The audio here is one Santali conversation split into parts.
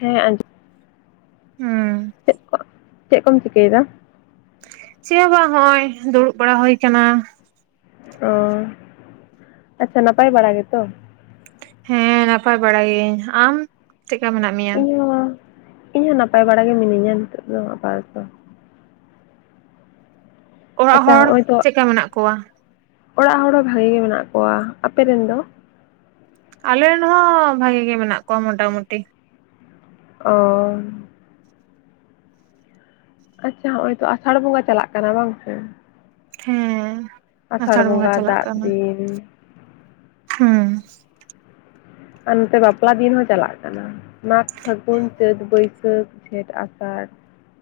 ᱦᱮᱸ ᱟᱸᱡᱚ ᱩᱸ ᱪᱮᱫ ᱠᱚᱢ ᱪᱤᱠᱟᱹᱭᱫᱟ? ᱪᱮᱜ ᱦᱚᱸ ᱵᱟᱝ ᱦᱚᱸᱜᱼᱚᱭ ᱫᱩᱲᱩᱵ ᱵᱟᱲᱟ ᱦᱩᱭ ᱠᱟᱱᱟ᱾ ᱚ ᱟᱪᱪᱷᱟ ᱱᱟᱯᱟᱭ ᱵᱟᱲᱟ ᱜᱮᱛᱚ? ᱦᱮᱸ ᱱᱟᱯᱟᱭ ᱵᱟᱲᱟᱭ ᱜᱤᱭᱟᱹᱧ᱾ ᱟᱢ ᱪᱮᱜᱠᱟ ᱢᱮᱱᱟᱜ ᱢᱮᱭᱟ? ᱤᱧᱦᱚᱸ ᱤᱧ ᱦᱚᱸ ᱱᱟᱯᱟᱭ ᱵᱟᱲᱟ ᱜᱮ ᱢᱤᱱᱟᱹᱧᱟ ᱱᱤᱛᱚᱜ ᱫᱚ ᱟᱯᱟᱛᱚᱛᱚ᱾ ᱚᱣᱟᱜ ᱟᱪᱪᱷᱟ ᱦᱚᱲ ᱦᱚᱜᱼᱚᱭ ᱛᱚ ᱪᱮᱜᱠᱟ ᱢᱮᱱᱟᱜ ᱠᱚᱣᱟ? ᱚᱲᱟᱜ ᱦᱚᱲ ᱦᱚᱸ ᱵᱷᱟᱜᱮ ᱜᱮ ᱢᱮᱱᱟᱜ ᱠᱚᱣᱟ᱾ ᱟᱯᱮ ᱨᱮᱱ ᱫᱚ? ᱟᱞᱮᱨᱮᱱ ᱦᱚᱸ ᱵᱷᱟᱜᱤ ᱜᱮ ᱢᱮᱱᱟᱜ ᱠᱚᱣᱟ ᱢᱚᱴᱟ ᱢᱩᱴᱤ᱾ ᱚ ᱟᱪᱪᱷᱟ ᱦᱚᱸᱜᱼᱚᱭ ᱛᱚ ᱟᱥᱟᱲ ᱵᱚᱸᱜᱟ ᱪᱟᱞᱟᱜ ᱠᱟᱱᱟ ᱵᱟᱝ ᱥᱮ᱾ ᱦᱮᱸ ᱟᱥᱟᱲ ᱵᱚᱸᱜᱟ ᱫᱟᱜ ᱫᱤᱱ᱾ ᱦᱩᱸ ᱟᱨ ᱱᱚᱛᱮ ᱵᱟᱯᱞᱟ ᱫᱤᱱ ᱦᱚᱸ ᱪᱟᱞᱟᱜ ᱠᱟᱱᱟ᱾ ᱢᱟᱜᱽ ᱯᱷᱟᱹᱜᱩᱱ ᱪᱟᱹᱛ ᱵᱟᱹᱭᱥᱟᱹᱠᱷ ᱡᱷᱮᱸᱴ ᱟᱥᱟᱲ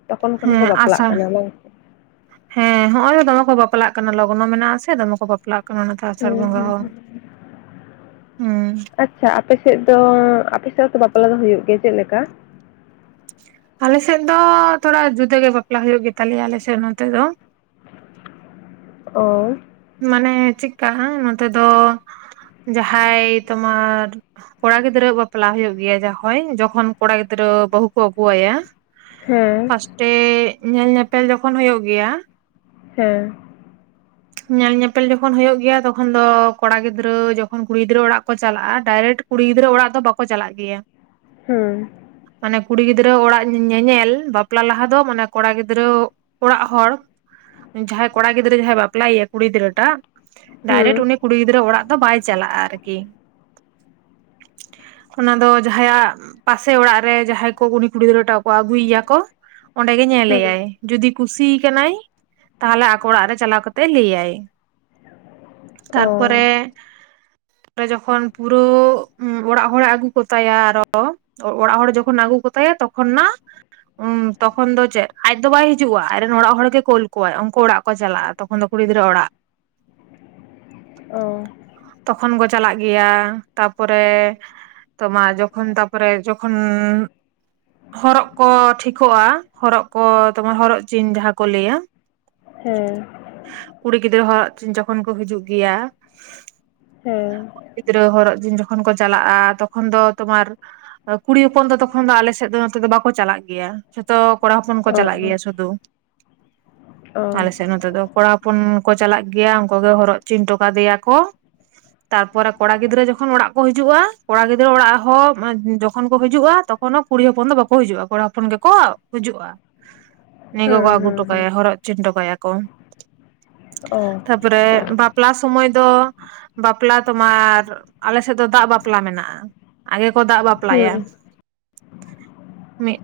ᱛᱚᱠᱷᱚᱱ ᱠᱷᱚᱱ ᱠᱚ ᱦᱮᱸ ᱵᱟᱯᱞᱟᱜ ᱟᱥᱟ ᱠᱟᱱᱟ ᱵᱟᱝ ᱥᱮ? ᱦᱮᱸ ᱦᱚᱸᱜᱼᱚᱭ ᱫᱚᱢᱮ ᱠᱚ ᱵᱟᱯᱞᱟᱜ ᱠᱟᱱᱟ ᱞᱚᱜᱽᱱᱚ ᱢᱮᱱᱟᱜᱼᱟ ᱥᱮ ᱫᱚᱢᱮ ᱠᱚ ᱵᱟᱯᱞᱟᱜ ᱠᱚ ᱢᱟᱱᱮ ᱛᱚ ᱦᱩᱸ ᱟᱥᱟᱲ ᱵᱚᱸᱜᱟ ᱦᱩᱸ ᱦᱚᱸ ᱦᱩᱸ ᱩᱸ ᱟᱪᱪᱷᱟ ᱟᱯᱮᱥᱮᱜ ᱫᱚ ᱟᱯᱮᱥᱮᱜ ᱦᱚᱸᱛᱚ ᱵᱟᱯᱞᱟ ᱫᱚ ᱦᱩᱭᱩᱜ ᱜᱮᱭᱟ ᱪᱮᱜ ᱞᱮᱠᱟ? ᱟᱞᱮᱥᱮᱜ ᱫᱚ ᱛᱷᱚᱲᱟ ᱡᱩᱫᱟᱹ ᱜᱮ ᱵᱟᱯᱞᱟ ᱦᱩᱭᱩᱜ ᱜᱮ ᱛᱟᱞᱮᱭᱟ ᱟᱞᱮᱥᱮᱜ ᱱᱚᱛᱮ ᱫᱚ᱾ ᱚ ᱢᱟᱱᱮ ᱪᱮᱜᱠᱟ ᱱᱚᱛᱮ ᱫᱚ ᱡᱟᱦᱟᱸᱭ ᱛᱳᱢᱟᱨ ᱠᱚᱲᱟ ᱜᱤᱫᱽᱨᱟᱹ ᱵᱟᱯᱞᱟ ᱦᱩᱭᱩᱜ ᱜᱮᱭᱟ ᱡᱚᱠᱷᱚᱭ ᱡᱚᱠᱷᱚᱱ ᱠᱚᱲᱟ ᱜᱤᱫᱽᱨᱟᱹ ᱵᱟᱹᱦᱩ ᱠᱚ ᱟᱹᱜᱩ ᱣᱟᱭᱟ ᱦᱮᱸ ᱯᱷᱟᱥᱴᱮ ᱧᱮᱞ ᱧᱮᱯᱮᱞ ᱡᱚᱠᱷᱚᱱ ᱦᱳᱭᱳ ᱜᱮᱭᱟ᱾ ᱦᱮᱸ ᱧᱮᱞ ᱧᱮᱯᱮᱞ ᱡᱚᱠᱷᱚᱱ ᱦᱳᱭᱳᱜ ᱜᱮᱭᱟ ᱛᱚᱠᱷᱚᱱ ᱫᱚ ᱠᱚᱲᱟ ᱜᱤᱫᱽᱨᱟᱹ ᱡᱚᱠᱷᱚᱱ ᱠᱩᱲᱤ ᱜᱤᱫᱽᱨᱟᱹ ᱚᱲᱟᱜ ᱠᱚ ᱪᱟᱞᱟᱜᱼᱟ ᱰᱟᱭᱨᱮᱠᱴ ᱠᱩᱲᱤ ᱜᱤᱫᱽᱨᱟᱹ ᱚᱲᱟᱜ ᱫᱚ ᱵᱟᱠᱚ ᱪᱟᱞᱟᱜ ᱜᱮᱭᱟ᱾ ᱦᱮᱸ ᱢᱟᱱᱮ ᱠᱩᱲᱤ ᱜᱤᱫᱽᱨᱟᱹ ᱚᱲᱟᱜ ᱧᱮᱧᱮᱞ ᱵᱟᱯᱞᱟ ᱞᱟᱦᱟ ᱫᱚ ᱢᱟᱱᱮ ᱠᱚᱲᱟ ᱜᱤᱫᱽᱨᱟᱹ ᱚᱲᱟᱜ ᱦᱚᱲ ᱡᱟᱦᱟᱸᱭ ᱠᱚᱲᱟ ᱜᱤᱫᱽᱨᱟᱹ ᱡᱟᱦᱟᱸᱭ ᱵᱟᱯᱞᱟᱭᱮᱭᱟ ᱠᱩᱲᱤ ᱜᱤᱫᱽᱨᱟᱹᱴᱟᱜ ᱰᱟᱭᱨᱮᱠᱴ ᱦᱩᱸ ᱩᱱᱤ ᱠᱩᱲᱤ ᱜᱤᱫᱽᱨᱟᱹ ᱚᱲᱟᱜ ᱫᱚ ᱵᱟᱭ ᱪᱟᱞᱟᱜᱼᱟ ᱟᱨᱠᱤ ᱚᱱᱟ ᱫᱚ ᱡᱟᱦᱟᱸᱭᱟᱜ ᱯᱟᱥᱮ ᱚᱲᱟᱜ ᱨᱮ ᱡᱟᱦᱟᱸᱭ ᱠᱚ ᱩᱱᱤ ᱠᱩᱲᱤ ᱜᱤᱫᱽᱨᱟᱹ ᱴᱟᱜ ᱠᱚ ᱟᱹᱜᱩᱭᱮᱭᱟ ᱠᱚ ᱚᱸᱰᱮ ᱜᱮ ᱦᱩᱸ ᱧᱮᱞᱮᱭᱟᱭ ᱡᱩᱫᱤ ᱠᱩᱥᱤ ᱠᱟᱱᱟᱭ᱾ ᱛᱟᱦᱚᱞᱮ ᱟᱠᱚ ᱚᱲᱟᱜ ᱨᱮ ᱪᱟᱞᱟᱣ ᱠᱟᱛᱮ ᱛᱮ ᱞᱟᱹᱭᱟᱭ ᱚ ᱛᱟᱨᱯᱚᱨᱮ ᱡᱚᱠᱷᱚᱱ ᱯᱩᱨᱟᱹ ᱚᱲᱟᱜ ᱦᱚᱲᱮ ᱟᱹᱜᱩ ᱠᱚᱛᱟᱭᱟ ᱟᱨᱚ ᱚᱲᱟᱜ ᱦᱚᱲ ᱡᱚᱠᱷᱚᱱ ᱟᱹᱜᱩ ᱠᱚᱛᱟᱭᱟ ᱛᱚᱠᱷᱚᱱ ᱱᱟ ᱩᱸ ᱛᱚᱠᱷᱚᱱ ᱫᱚ ᱪᱮᱫ ᱟᱡ ᱫᱚ ᱵᱟᱭ ᱦᱤᱡᱩᱜᱼᱟ᱾ ᱟᱡᱨᱮᱱ ᱚᱲᱟᱜ ᱦᱚᱲ ᱜᱮ ᱠᱳᱞ ᱠᱚᱣᱟᱭ ᱩᱱᱠᱩ ᱚᱲᱟᱜ ᱠᱚ ᱪᱟᱞᱟᱜᱼᱟ ᱛᱚᱠᱷᱚᱱ ᱫᱚ ᱠᱩᱲᱤ ᱜᱤᱫᱽᱨᱟᱹ ᱚᱲᱟᱜ ᱚ ᱛᱚᱠᱷᱚᱱ ᱠᱚ ᱪᱟᱞᱟᱜ ᱜᱮᱭᱟ᱾ ᱛᱟᱨᱯᱚᱨᱮ ᱛᱚ ᱢᱟ ᱡᱚᱠᱷᱚᱱ ᱛᱟᱯᱚᱨᱮ ᱡᱚᱠᱷᱚᱱ ᱦᱚᱨᱚᱜ ᱠᱚ ᱴᱷᱤᱠᱚᱜᱼᱟ ᱦᱚᱨᱚᱜ ᱠᱚ ᱛᱚᱢᱟ ᱦᱚᱨᱚᱜ ᱪᱤᱱ ᱡᱟᱦᱟᱸ ᱠᱚ ᱞᱟᱹᱭᱟ ᱾ [inaudible] ᱦᱮᱸ ᱾ ᱠᱩᱲᱤ ᱜᱤᱫᱽᱨᱟᱹ ᱦᱚᱨᱚᱜ ᱪᱤᱱ ᱡᱚᱠᱷᱚᱱ ᱠᱚ ᱦᱤᱡᱩᱜ ᱜᱮᱭᱟ ᱦᱮᱸ ᱾ ᱜᱤᱫᱽᱨᱟᱹ ᱦᱚᱨᱚᱜ ᱪᱤᱱ ᱡᱚᱠᱷᱚᱱ ᱠᱚ ᱪᱟᱞᱟᱜᱼᱟ, ᱛᱚᱠᱷᱚᱱ ᱫᱚ ᱛᱳᱢᱟᱨ ᱠᱩᱲᱤ ᱦᱚᱯᱚᱱ ᱫᱚ ᱛᱚᱠᱷᱚᱱ ᱫᱚ ᱟᱞᱮ ᱥᱮᱫ ᱫᱚ ᱱᱚᱛᱮ ᱫᱚ ᱵᱟᱠᱚ ᱪᱟᱞᱟᱜ ᱜᱮᱭᱟ ᱡᱷᱚᱛᱚ ᱠᱚᱲᱟ ᱦᱚᱯᱚᱱ ᱠᱚ ᱚ ᱪᱟᱞᱟᱜ ᱚ ᱜᱮᱭᱟ ᱥᱩᱫᱷᱩ᱾ ᱚ ᱟᱞᱮ ᱥᱮᱫ ᱱᱚᱛᱮ ᱫᱚ ᱠᱚᱲᱟ ᱦᱚᱯᱚᱱ ᱠᱚ ᱪᱟᱞᱟᱜ ᱜᱮᱭᱟ, ᱩᱱᱠᱩ ᱜᱮ ᱦᱚᱨᱚᱜ ᱪᱤᱱ ᱦᱚᱴᱚ ᱠᱟᱫᱮᱭᱟ ᱠᱚ ᱾ ᱛᱟᱨᱯᱚᱨᱮ ᱠᱚᱲᱟ ᱜᱤᱫᱽᱨᱟᱹ ᱡᱚᱠᱷᱚᱱ ᱚᱲᱟᱜ ᱠᱚ ᱦᱤᱡᱩᱜᱼᱟ ᱠᱚᱲᱟ ᱜᱤᱫᱽᱨᱟᱹ ᱚᱲᱟᱜ ᱦᱚᱸ ᱡᱚᱠᱷᱚᱱ ᱠᱚ ᱦᱤᱡᱩᱜᱼᱟ ᱛᱚᱠᱷᱚᱱᱳ ᱠᱩᱲᱤ ᱦᱚᱯᱚᱱ ᱫᱚ ᱵᱟᱠᱚ ᱦᱤᱡᱩᱜᱼᱟ, ᱠᱚᱲᱟ ᱦᱚᱯᱚᱱ ᱜᱮᱠᱚ ᱦᱤᱡᱩᱜᱼᱟ ᱾ ᱱᱤᱭᱟᱹ ᱠᱚ ᱦᱩᱸ ᱠᱚ ᱟᱹᱜᱩ ᱦᱩᱸ ᱦᱩᱸ ᱴᱚᱠᱟᱭᱟ ᱦᱚᱨᱚᱜᱪᱤᱱ ᱴᱚᱠᱟᱭᱟᱠᱚ᱾ ᱚ ᱛᱟᱯᱚᱨᱮ ᱵᱟᱯᱞᱟ ᱥᱩᱢᱟᱹᱭ ᱫᱚ ᱵᱟᱯᱞᱟ ᱛᱳᱢᱟᱨ ᱟᱞᱮᱥᱮᱫ ᱫᱚ ᱫᱟᱜ ᱵᱟᱯᱞᱟ ᱢᱮᱱᱟᱜᱼᱟ᱾ ᱟᱜᱮ ᱠᱚ ᱫᱟᱜ ᱵᱟᱯᱞᱟ ᱵᱟᱯᱞᱟᱭᱟ ᱦᱩᱸ ᱢᱤᱫ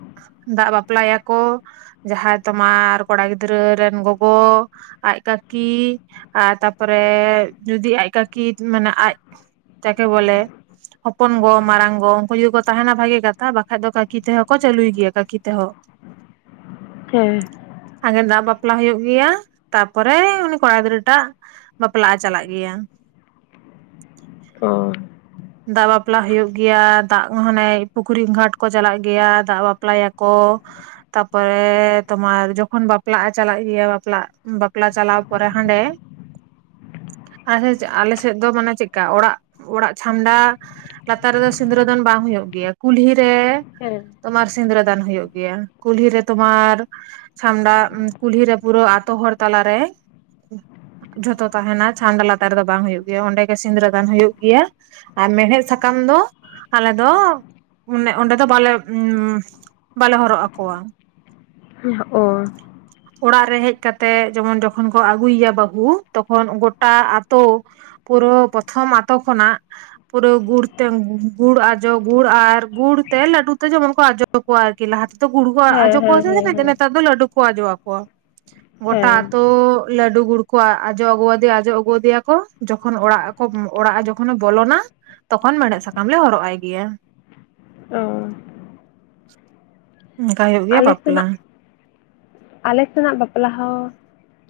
ᱫᱟᱜ ᱵᱟᱯᱞᱟᱭᱟᱠᱚ ᱡᱟᱦᱟᱸᱭ ᱛᱳᱢᱟᱨ ᱠᱚᱲᱟ ᱜᱤᱫᱽᱨᱟᱹ ᱨᱮᱱ ᱜᱚᱜᱚ, ᱟᱡ ᱠᱟᱹᱠᱤ, ᱟᱨ ᱛᱟᱯᱚᱨᱮ ᱡᱩᱫᱤ ᱟᱡ ᱠᱟᱹᱠᱤ ᱢᱟᱱᱮ ᱟᱡ ᱪᱟᱠᱮ ᱵᱚᱞᱮ ᱦᱚᱯᱚᱱ ᱜᱚ ᱢᱟᱨᱟᱝ ᱜᱚ, ᱩᱱᱠᱩ ᱡᱩᱫᱤ ᱠᱚ ᱛᱟᱦᱮᱱᱟ ᱵᱷᱟᱜᱤ ᱠᱟᱛᱷᱟ ᱵᱟᱠᱷᱟᱡ ᱫᱚ ᱠᱟᱠᱤ ᱛᱮᱦᱚᱸ ᱠᱚ ᱪᱟᱹᱞᱩᱭ ᱜᱮᱭᱟ ᱠᱟᱹᱠᱤ ᱛᱮᱦᱚᱸ ᱾ [inaudible] ᱦᱮᱸ ᱾ ᱟᱜᱮ ᱫᱟᱜ ᱵᱟᱯᱞᱟ ᱦᱩᱭᱩᱜ ᱜᱮᱭᱟ, ᱛᱟᱨᱯᱚᱨᱮ ᱩᱱᱤ ᱠᱚᱲᱟ ᱜᱤᱫᱽᱨᱟᱹ ᱴᱟᱜ ᱵᱟᱯᱞᱟᱜ ᱮ ᱪᱟᱞᱟᱜ ᱜᱮᱭᱟ ᱾ ᱚ ᱫᱟᱜ ᱵᱟᱯᱞᱟ ᱦᱩᱭᱩᱜ ᱜᱮᱭᱟ, ᱫᱟᱜ ᱢᱟᱱᱮ ᱯᱩᱠᱷᱨᱤ ᱜᱷᱟᱴ ᱠᱚ ᱪᱟᱞᱟᱜ ᱜᱮᱭᱟ ᱫᱟᱜ ᱵᱟᱯᱞᱟᱭᱟᱠᱚ ᱾ ᱛᱟᱯᱚᱨᱮ ᱛᱳᱢᱟᱨ ᱡᱚᱠᱷᱚᱱ ᱵᱟᱯᱞᱟᱜ ᱮ ᱪᱟᱞᱟᱜ ᱜᱮᱭᱟ, ᱵᱟᱯᱞᱟ ᱵᱟᱯᱞᱟ ᱪᱟᱞᱟᱣ ᱯᱚᱨᱮ ᱦᱟᱸᱰᱮ ᱟᱞᱮ ᱥᱮᱫ ᱫᱚ ᱢᱟᱱᱮ ᱪᱮᱫᱠᱟ ᱚᱲᱟᱜ ᱚᱲᱟᱜ ᱪᱷᱟᱢᱰᱟ ᱞᱟᱛᱟᱨ ᱨᱮᱫᱚ ᱥᱤᱸᱫᱽᱨᱟᱹᱫᱟᱱ ᱵᱟᱝ ᱦᱩᱭᱩᱜ ᱜᱮᱭᱟ᱾ ᱠᱩᱞᱦᱤ ᱨᱮ ᱦᱮᱸ ᱾ ᱛᱳᱢᱟᱨ ᱥᱤᱸᱫᱽᱨᱟᱹ ᱫᱟᱱ ᱦᱩᱭᱩᱜ ᱜᱮᱭᱟ ᱾ ᱠᱩᱞᱦᱤ ᱨᱮ ᱛᱳᱢᱟᱨ ᱪᱷᱟᱢᱰᱟ ᱠᱩᱞᱦᱤᱨᱮ ᱯᱩᱨᱟᱹ ᱟᱛᱳ ᱦᱚᱲ ᱛᱟᱞᱟᱨᱮ ᱡᱷᱚᱛᱚ ᱛᱟᱦᱮᱱᱟ, ᱪᱷᱟᱢᱰᱟ ᱞᱟᱛᱟᱨ ᱨᱮᱫᱚ ᱵᱟᱝ ᱦᱩᱭᱩᱜ ᱜᱮᱭᱟ ᱚᱸᱰᱮ ᱜᱮ ᱥᱤᱸᱝᱨᱟᱹᱫᱟᱱ ᱦᱩᱭᱩᱜ ᱜᱮᱭᱟ ᱾ ᱟᱨ ᱢᱮᱲᱦᱮᱫ ᱥᱟᱠᱟᱢ ᱫᱚ ᱟᱞᱮ ᱫᱚ ᱚᱸᱰᱮ ᱫᱚ ᱵᱟᱞᱮ ᱵᱟᱞᱮ ᱦᱚᱨᱚᱜ ᱟᱠᱚᱣᱟ ᱾ ᱚ ᱾ [inaudible] ᱚᱲᱟᱜ ᱨᱮ ᱦᱮᱡ ᱠᱟᱛᱮ ᱡᱮᱢᱚᱱ ᱡᱚᱠᱷᱚᱱ ᱠᱚ ᱟᱹᱜᱩᱭᱮᱭᱟ ᱵᱟᱹᱦᱩ, ᱛᱚᱠᱷᱚᱱ ᱜᱚᱴᱟ ᱟᱛᱳ ᱯᱩᱨᱟᱹ ᱯᱨᱚᱛᱷᱚᱢ ᱟᱛᱳ ᱠᱷᱚᱱᱟᱜ ᱯᱩᱨᱟᱹ ᱜᱩᱲ ᱛᱮ ᱜᱩᱲ ᱟᱡ ᱜᱩᱲ ᱟᱨ ᱜᱩᱲ ᱛᱮ ᱞᱟᱹᱰᱩ ᱛᱮ ᱡᱚᱱ ᱠᱚ ᱟᱡ ᱠᱚᱣᱟ ᱟᱨᱠᱤ ᱞᱟᱦᱟ ᱛᱮᱫᱚ ᱜᱩᱲ ᱠᱚ ᱚᱡᱚ ᱦᱮᱸ ᱠᱚᱣᱟ ᱦᱮᱸ ᱦᱮᱸ ᱥᱮ ᱦᱮᱸ ᱱᱮᱛᱟᱨ ᱫᱚ ᱞᱟᱹᱰᱩ ᱠᱚ ᱟᱡᱚ ᱟᱠᱚᱣᱟ ᱾ ᱜᱚᱴᱟ ᱦᱮᱸ ᱟᱛᱳ ᱞᱟᱹᱰᱩ ᱜᱩᱲ ᱠᱚ ᱟᱡᱚ ᱟᱹᱜᱩᱣᱟᱫᱮᱭᱟ ᱟᱡᱚ ᱟᱹᱜᱩᱣᱟᱫᱮᱭᱟ ᱠᱚ ᱡᱚᱠᱷᱚᱱ ᱚᱲᱟᱜ ᱟᱠᱚ ᱠᱚ ᱚᱲᱟᱜᱼᱟ ᱡᱚᱠᱷᱚᱱ ᱵᱚᱞᱚᱱᱟ ᱛᱚᱠᱷᱚᱱ ᱢᱮᱲᱦᱮᱫ ᱥᱟᱠᱟᱢ ᱞᱮ ᱦᱚᱨᱚᱜ ᱟᱭ ᱜᱮᱭᱟ ᱾ ᱚ ᱾ ᱚᱱᱠᱟ ᱦᱩᱭᱩᱜ ᱜᱮᱭᱟ ᱵᱟᱯᱞᱟ ᱥᱮᱱᱟᱜ ᱾ ᱟᱞᱮ ᱥᱮᱱᱟᱜ ᱵᱟᱯᱞᱟ ᱦᱚᱸ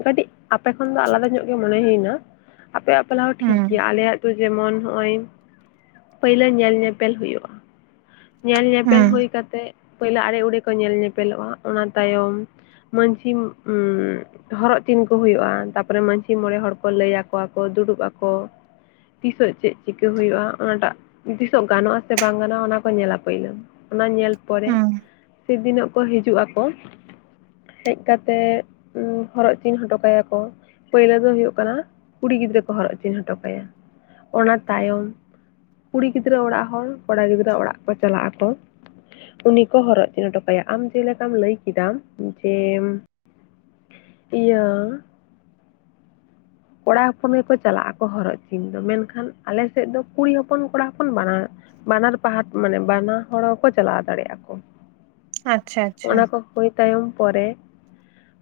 ᱠᱟᱹᱴᱤᱡ ᱟᱯᱮ ᱠᱷᱚᱱ ᱫᱚ ᱟᱞᱟᱫᱟ ᱧᱚᱜ ᱜᱮ ᱢᱚᱱᱮ ᱦᱩᱭᱱᱟ ᱾ ᱟᱯᱮᱭᱟᱜ ᱵᱟᱯᱞᱟ ᱦᱚᱸ ᱴᱷᱤᱠ ᱜᱮᱭᱟ, ᱦᱩᱸ ᱟᱞᱮᱭᱟᱜ ᱫᱚ ᱡᱮᱢᱚᱱ ᱦᱚᱸᱜᱼᱚᱭ ᱯᱩᱭᱞᱟᱹ ᱧᱮᱞ ᱧᱮᱯᱮᱞ ᱦᱩᱭᱩᱜᱼᱟ ᱾ ᱧᱮᱞ ᱧᱮᱯᱮᱞ ᱦᱩᱸ ᱦᱩᱭ ᱠᱟᱛᱮ, ᱯᱳᱭᱞᱳ ᱟᱲᱮ ᱩᱲᱮ ᱠᱚ ᱧᱮᱞ ᱧᱮᱯᱮᱞᱚᱜᱼᱟ, ᱚᱱᱟ ᱛᱟᱭᱚᱢ ᱢᱟᱺᱡᱷᱤ ᱦᱚᱨᱚᱜ ᱪᱤᱱ ᱠᱚ ᱦᱩᱭᱩᱜᱼᱟ ᱾ ᱛᱟᱨᱯᱚᱨᱮ ᱢᱟᱺᱡᱷᱤ ᱢᱚᱬᱮ ᱦᱚᱲ ᱠᱚ ᱞᱟᱹᱭ ᱟᱠᱚᱣᱟᱠᱚ, ᱫᱩᱲᱩᱵ ᱟᱠᱚ ᱛᱤᱥᱚᱜ ᱪᱮᱫ ᱪᱤᱠᱟᱹ ᱦᱩᱭᱩᱜᱼᱟ? ᱚᱱᱟᱴᱟᱜ ᱛᱤᱥᱚᱜ ᱜᱟᱱᱚᱜᱼᱟ ᱥᱮ ᱵᱟᱝ ᱜᱟᱱᱚᱜᱼᱟ ᱚᱱᱟ ᱠᱚ ᱧᱮᱞᱟ ᱯᱳᱭᱞᱳ ᱾ ᱚᱱᱟ ᱧᱮᱞ ᱯᱚᱨᱮ ᱦᱩᱸ ᱢᱤᱫ ᱫᱤᱱᱚᱜ ᱠᱚ ᱦᱤᱡᱩᱜ ᱟᱠᱚ, ᱦᱮᱡ ᱠᱟᱛᱮᱜ ᱦᱚᱨᱚᱜ ᱪᱤᱱ ᱦᱚᱴᱚ ᱠᱟᱭᱟ ᱠᱚ ᱯᱟ. ᱭᱞᱟ. ᱣ ᱫᱚ ᱦᱩᱭᱩᱜ ᱠᱟᱱᱟ ᱠᱩᱲᱤ ᱜᱤᱫᱽᱨᱟᱹ ᱠᱚ ᱦᱚᱨᱚᱜ ᱪᱤᱱᱦ ᱦᱚᱴᱚ ᱠᱟᱭᱟ ᱚᱱᱟ ᱛᱟᱭᱚᱢ ᱠᱩᱲᱤ ᱜᱤᱫᱽᱨᱟᱹ ᱚᱲᱟᱜ ᱦᱚᱲ ᱠᱚᱲᱟ ᱜᱤᱫᱽᱨᱟᱹ ᱟᱜ ᱚᱲᱟᱜ ᱠᱚ ᱪᱟᱞᱟᱜ ᱟᱠᱚ ᱩᱱᱤ ᱠᱚ ᱦᱚᱨᱚᱜ ᱪᱤᱱᱦ ᱦᱚᱴᱚ ᱠᱟᱭᱟ ᱟᱢ ᱡᱮᱞᱮᱠᱟᱢ ᱞᱟᱹᱭ ᱠᱮᱫᱟᱢ ᱡᱮᱢ ᱤᱭᱟᱹ ᱠᱚᱲᱟ ᱦᱚᱯᱚᱱ ᱜᱮᱠᱚ ᱪᱟᱞᱟᱜ ᱟᱠᱚ ᱦᱚᱨᱚᱜ ᱪᱤᱱ ᱫᱚ ᱢᱮᱱᱠᱷᱟᱱ ᱟᱞᱮ ᱥᱮᱜ ᱫᱚ ᱠᱩᱲᱤ ᱦᱚᱯᱚᱱ ᱠᱚᱲᱟ ᱦᱚᱯᱚᱱ ᱵᱟ ᱵᱟᱱᱟᱨ ᱯᱟᱦᱟ ᱢᱟᱱᱮ ᱵᱟᱱᱟ ᱦᱚᱲ ᱠᱚ ᱪᱟᱞᱟᱣ ᱫᱟᱲᱮᱭᱟᱜᱼᱟ ᱠᱚ ᱟᱪᱪᱷᱟ ᱟᱪᱪᱷᱟ ᱚᱱᱟ ᱠᱚ ᱦᱳᱭᱳ ᱛᱟᱭᱚᱢ ᱯᱚᱨᱮ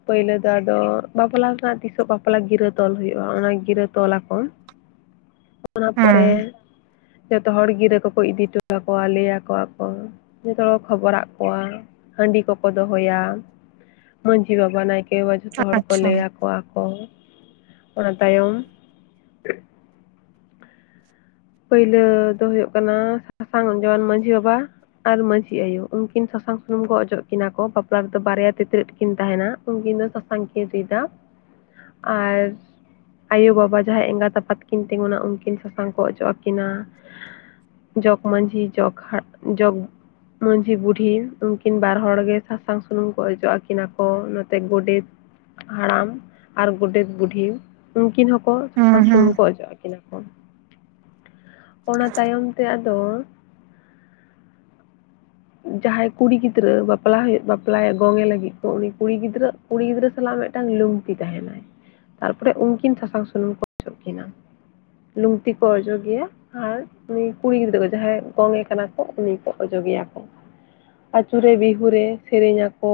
ᱯᱟ. ᱭᱞᱟ. ᱫᱚ ᱟᱫᱚ ᱵᱟᱯᱞᱟ ᱨᱮᱱᱟᱜ ᱛᱤᱥᱚᱜ ᱵᱟᱯᱞᱟ ᱜᱤᱨᱟᱹᱫ ᱛᱚᱞ ᱦᱩᱭᱩᱜᱼᱟ ᱚᱱᱟ ᱜᱤᱨᱟᱹ ᱛᱚᱞᱟᱠᱚ ᱚᱱᱟ ᱯᱚᱨᱮ ᱦᱩᱸ ᱡᱚᱛᱚ ᱦᱚᱲ ᱜᱤᱨᱟᱹ ᱠᱚᱠᱚ ᱤᱫᱤ ᱴᱩ ᱟᱠᱚᱣᱟ ᱞᱟᱹᱭ ᱟᱠᱚ ᱟᱠᱚᱣᱟ ᱠᱚ ᱡᱚᱛᱚ ᱦᱚᱲ ᱠᱚ ᱠᱷᱚᱵᱚᱨ ᱟᱫ ᱠᱚᱣᱟ ᱦᱟᱺᱰᱤ ᱠᱚᱠᱚ ᱫᱚᱦᱚᱭᱟ ᱢᱟᱺᱡᱷᱤ ᱵᱟᱵᱟ ᱱᱟᱭᱠᱮ ᱠᱮ ᱵᱟᱵᱟ ᱡᱷᱚᱛᱚ ᱦᱚᱲ ᱠᱚ ᱟᱪᱪᱷᱟ ᱞᱟᱹᱭ ᱟᱠᱚᱣᱟ ᱠᱚ ᱚᱱᱟ ᱛᱟᱭᱚᱢ ᱯᱟᱹᱭᱞᱟᱹ ᱫᱚ ᱦᱩᱭᱩᱜ ᱠᱟᱱᱟ ᱥᱟᱥᱟᱝ ᱡᱚᱣᱟᱱ ᱢᱟᱺᱡᱷᱤ ᱵᱟᱵᱟ ᱟᱨ ᱢᱟᱺᱡᱷᱤ ᱟᱭᱳ ᱩᱱᱠᱤᱱ ᱥᱟᱥᱟᱝ ᱥᱩᱱᱩᱢ ᱠᱚ ᱚᱡᱚᱜ ᱠᱤᱱᱟ ᱠᱚ ᱵᱟᱯᱞᱟ ᱨᱮᱫᱚ ᱵᱟᱨᱭᱟ ᱛᱤᱛᱤᱨᱮᱫ ᱠᱤᱱ ᱛᱟᱦᱮᱱᱟ ᱩᱱᱠᱤᱱ ᱫᱚ ᱥᱟᱥᱟᱝ ᱠᱤᱱ ᱨᱤᱫᱟ ᱟᱨ ᱟᱭᱳ ᱵᱟᱵᱟ ᱡᱟᱦᱟᱸᱭ ᱮᱸᱜᱟᱛ ᱟᱯᱟᱛ ᱠᱤᱱ ᱛᱤᱸᱜᱩᱱᱟ ᱩᱱᱠᱤᱱ ᱥᱟᱥᱟᱝ ᱠᱚ ᱚᱡᱚᱜ ᱟᱠᱤᱱᱟ ᱠᱤᱱᱟ ᱡᱚᱜᱽ ᱢᱺᱡᱷᱤ ᱡᱚᱜᱽ ᱦᱟ ᱡᱚᱜᱽ ᱢᱟᱺᱡᱷᱤ ᱵᱩᱰᱷᱤ ᱩᱱᱠᱤᱱ ᱵᱟᱨ ᱦᱚᱲ ᱜᱮ ᱥᱟᱥᱟᱝ, ᱥᱩᱱᱩᱢ ᱠᱚ ᱚᱡᱚᱜ ᱟᱹᱠᱤᱱᱟ ᱠᱚ ᱱᱚᱛᱮ ᱜᱚᱰᱮᱛ ᱦᱟᱲᱟᱢ ᱟᱨ ᱜᱚᱰᱮᱛ ᱵᱩᱰᱷᱤ ᱩᱱᱠᱤᱱ ᱦᱚᱸᱠᱚ ᱦᱩᱸ ᱥᱟᱥᱟᱝ ᱦᱩᱸ ᱥᱩᱱᱩᱢ ᱠᱚ ᱚᱡᱚᱜ ᱟᱹᱠᱤᱱᱟ ᱠᱚ᱾ ᱚᱱᱟ ᱛᱟᱭᱚᱢ ᱛᱮ ᱟᱫᱚ ᱡᱟᱦᱟᱸᱭ ᱠᱩᱲᱤ ᱜᱤᱫᱽᱨᱟᱹ ᱵᱟᱯᱞᱟ ᱦᱩᱭᱩᱜ ᱵᱟᱯᱞᱟᱭ ᱜᱚᱝ ᱮ ᱞᱟᱹᱜᱤᱫ ᱠᱚ ᱩᱱᱤ ᱠᱩᱲᱤ ᱜᱤᱫᱽᱨᱟᱹ ᱠᱩᱲᱤ ᱜᱤᱫᱽᱨᱟᱹ ᱥᱟᱞᱟᱜ ᱢᱤᱫᱴᱟᱝ ᱞᱩᱝᱛᱤ ᱛᱟᱦᱮᱱᱟᱭ ᱛᱟᱨᱯᱚᱨᱮ ᱩᱱᱠᱤᱱ ᱥᱟᱥᱟᱝ ᱥᱩᱱᱩᱢ ᱠᱚ ᱚᱥᱚᱜ ᱠᱤᱱᱟ ᱞᱩᱝᱛᱤ ᱠᱚ ᱚᱡᱚ ᱜᱮᱭᱟ ᱟᱨ ᱩᱱᱤ ᱠᱩᱲᱤ ᱜᱤᱫᱽᱨᱟᱹ ᱡᱟᱦᱟᱸᱭ ᱜᱚᱝ ᱮ ᱠᱟᱱᱟ ᱠᱚ ᱩᱱᱤ ᱠᱚ ᱚᱡᱚᱜᱮᱭᱟ ᱟᱹᱪᱩᱨᱮ ᱵᱤᱦᱩ ᱨᱮ ᱥᱮᱨᱮᱧ ᱟᱠᱚ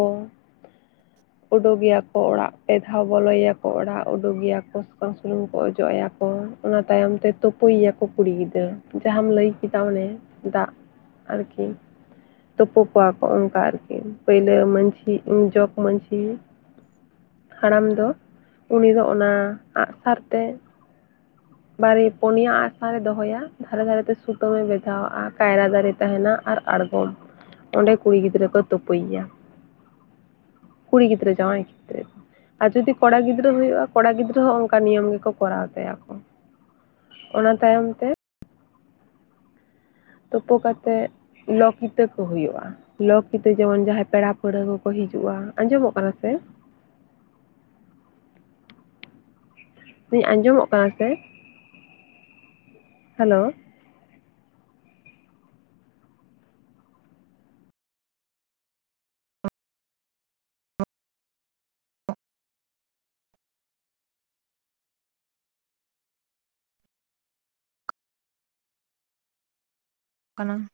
ᱩᱰᱩᱜᱮᱭᱟᱠᱚ ᱚᱲᱟᱜ ᱯᱮ ᱫᱷᱟᱣ ᱵᱚᱞᱚᱭᱮᱭᱟᱠᱚ ᱚᱲᱟᱜ ᱩᱰᱩᱜᱮᱭᱟᱠᱚ ᱥᱟᱥᱟᱝ ᱥᱩᱱᱩᱢ ᱠᱚ ᱚᱡᱚᱜ ᱟᱭᱟ ᱠᱚ ᱤᱱᱟ. ᱛᱟᱭᱚᱢ ᱛᱮ ᱛᱳᱯᱳᱭᱟ. ᱠᱚ ᱠᱩᱲᱤ ᱜᱤᱫᱽᱨᱟᱹ ᱡᱟᱦᱟᱸᱢ ᱞᱟᱹᱭ ᱠᱮᱫᱟ ᱚᱱᱮ ᱫᱟᱜ ᱟᱨ ᱠᱤ ᱛᱳᱯᱳ ᱠᱚᱣᱟ ᱠᱚ ᱚᱱᱠᱟ ᱟᱨ ᱠᱤ ᱯᱟ. ᱭᱞᱟ. ᱢᱟᱺᱡᱷᱤ ᱡᱚᱜᱽ ᱢᱟᱺᱡᱷᱤ᱾ ᱦᱟᱲᱟᱢ ᱫᱚ ᱩᱱᱤ ᱫᱚ ᱚᱱᱟ ᱟᱸᱜᱼᱥᱟᱨ ᱛᱮ ᱵᱟᱨᱮ ᱯᱩᱱᱭᱟ ᱟᱸᱜᱥᱟᱻᱨᱮ ᱫᱚᱦᱚᱭᱟ ᱫᱷᱟᱨᱮ ᱫᱷᱟᱨᱮᱛᱮ ᱥᱩᱛᱟᱹᱢ ᱢᱮ ᱵᱮᱫᱷᱟᱣ ᱟᱜᱼᱟ ᱠᱟᱭᱨᱟ ᱫᱟᱨᱮ ᱛᱟᱦᱮᱱᱟ ᱟᱨ ᱟᱲᱜᱚᱢ ᱚᱸᱰᱮ ᱠᱩᱲᱤ ᱜᱤᱫᱽᱨᱟᱹ ᱠᱚ ᱛᱳᱯᱳ ᱭᱮᱭᱟ᱾ ᱠᱩᱲᱤ ᱜᱤᱫᱽᱨᱟᱹ ᱡᱟᱸᱣᱟ. ᱭ ᱠᱷᱮᱛᱮᱨᱮ ᱨᱮ ᱟᱨ ᱡᱩᱫᱤ ᱠᱚᱲᱟ ᱜᱤᱫᱽᱨᱟᱹ ᱦᱩᱭᱩᱜᱼᱟ ᱠᱚᱲᱟ ᱜᱤᱫᱽᱨᱟᱹ ᱦᱚᱸ ᱚᱱᱠᱟ ᱱᱤᱭᱚᱢ ᱜᱮᱠᱚ ᱠᱚᱨᱟᱣ ᱛᱟᱭᱟ ᱠᱚ ᱚᱱᱟ ᱛᱟᱭᱚᱢ ᱛᱮ ᱛᱳᱯᱳ ᱠᱟᱛᱮᱜ ᱞᱚᱠᱤᱛᱟᱹ ᱠᱚ ᱦᱩᱭᱩᱜᱼᱟ ᱞᱚᱠ ᱠᱤᱛᱟᱹ ᱡᱮᱢᱚᱱ ᱡᱟᱦᱟᱸᱭ ᱯᱮᱲᱟ ᱯᱟᱹᱲᱦᱟᱹ ᱠᱚᱠᱚ ᱦᱤᱡᱩᱜᱼᱟ, ᱟᱸᱡᱚᱢᱚᱜ ᱠᱟᱱᱟ ᱥᱮ? ᱫᱤᱧ ᱟᱸᱡᱚᱢᱚᱜ ᱠᱟᱱᱟ ᱥᱮ ᱦᱮᱞᱳ ᱠᱟᱱᱟ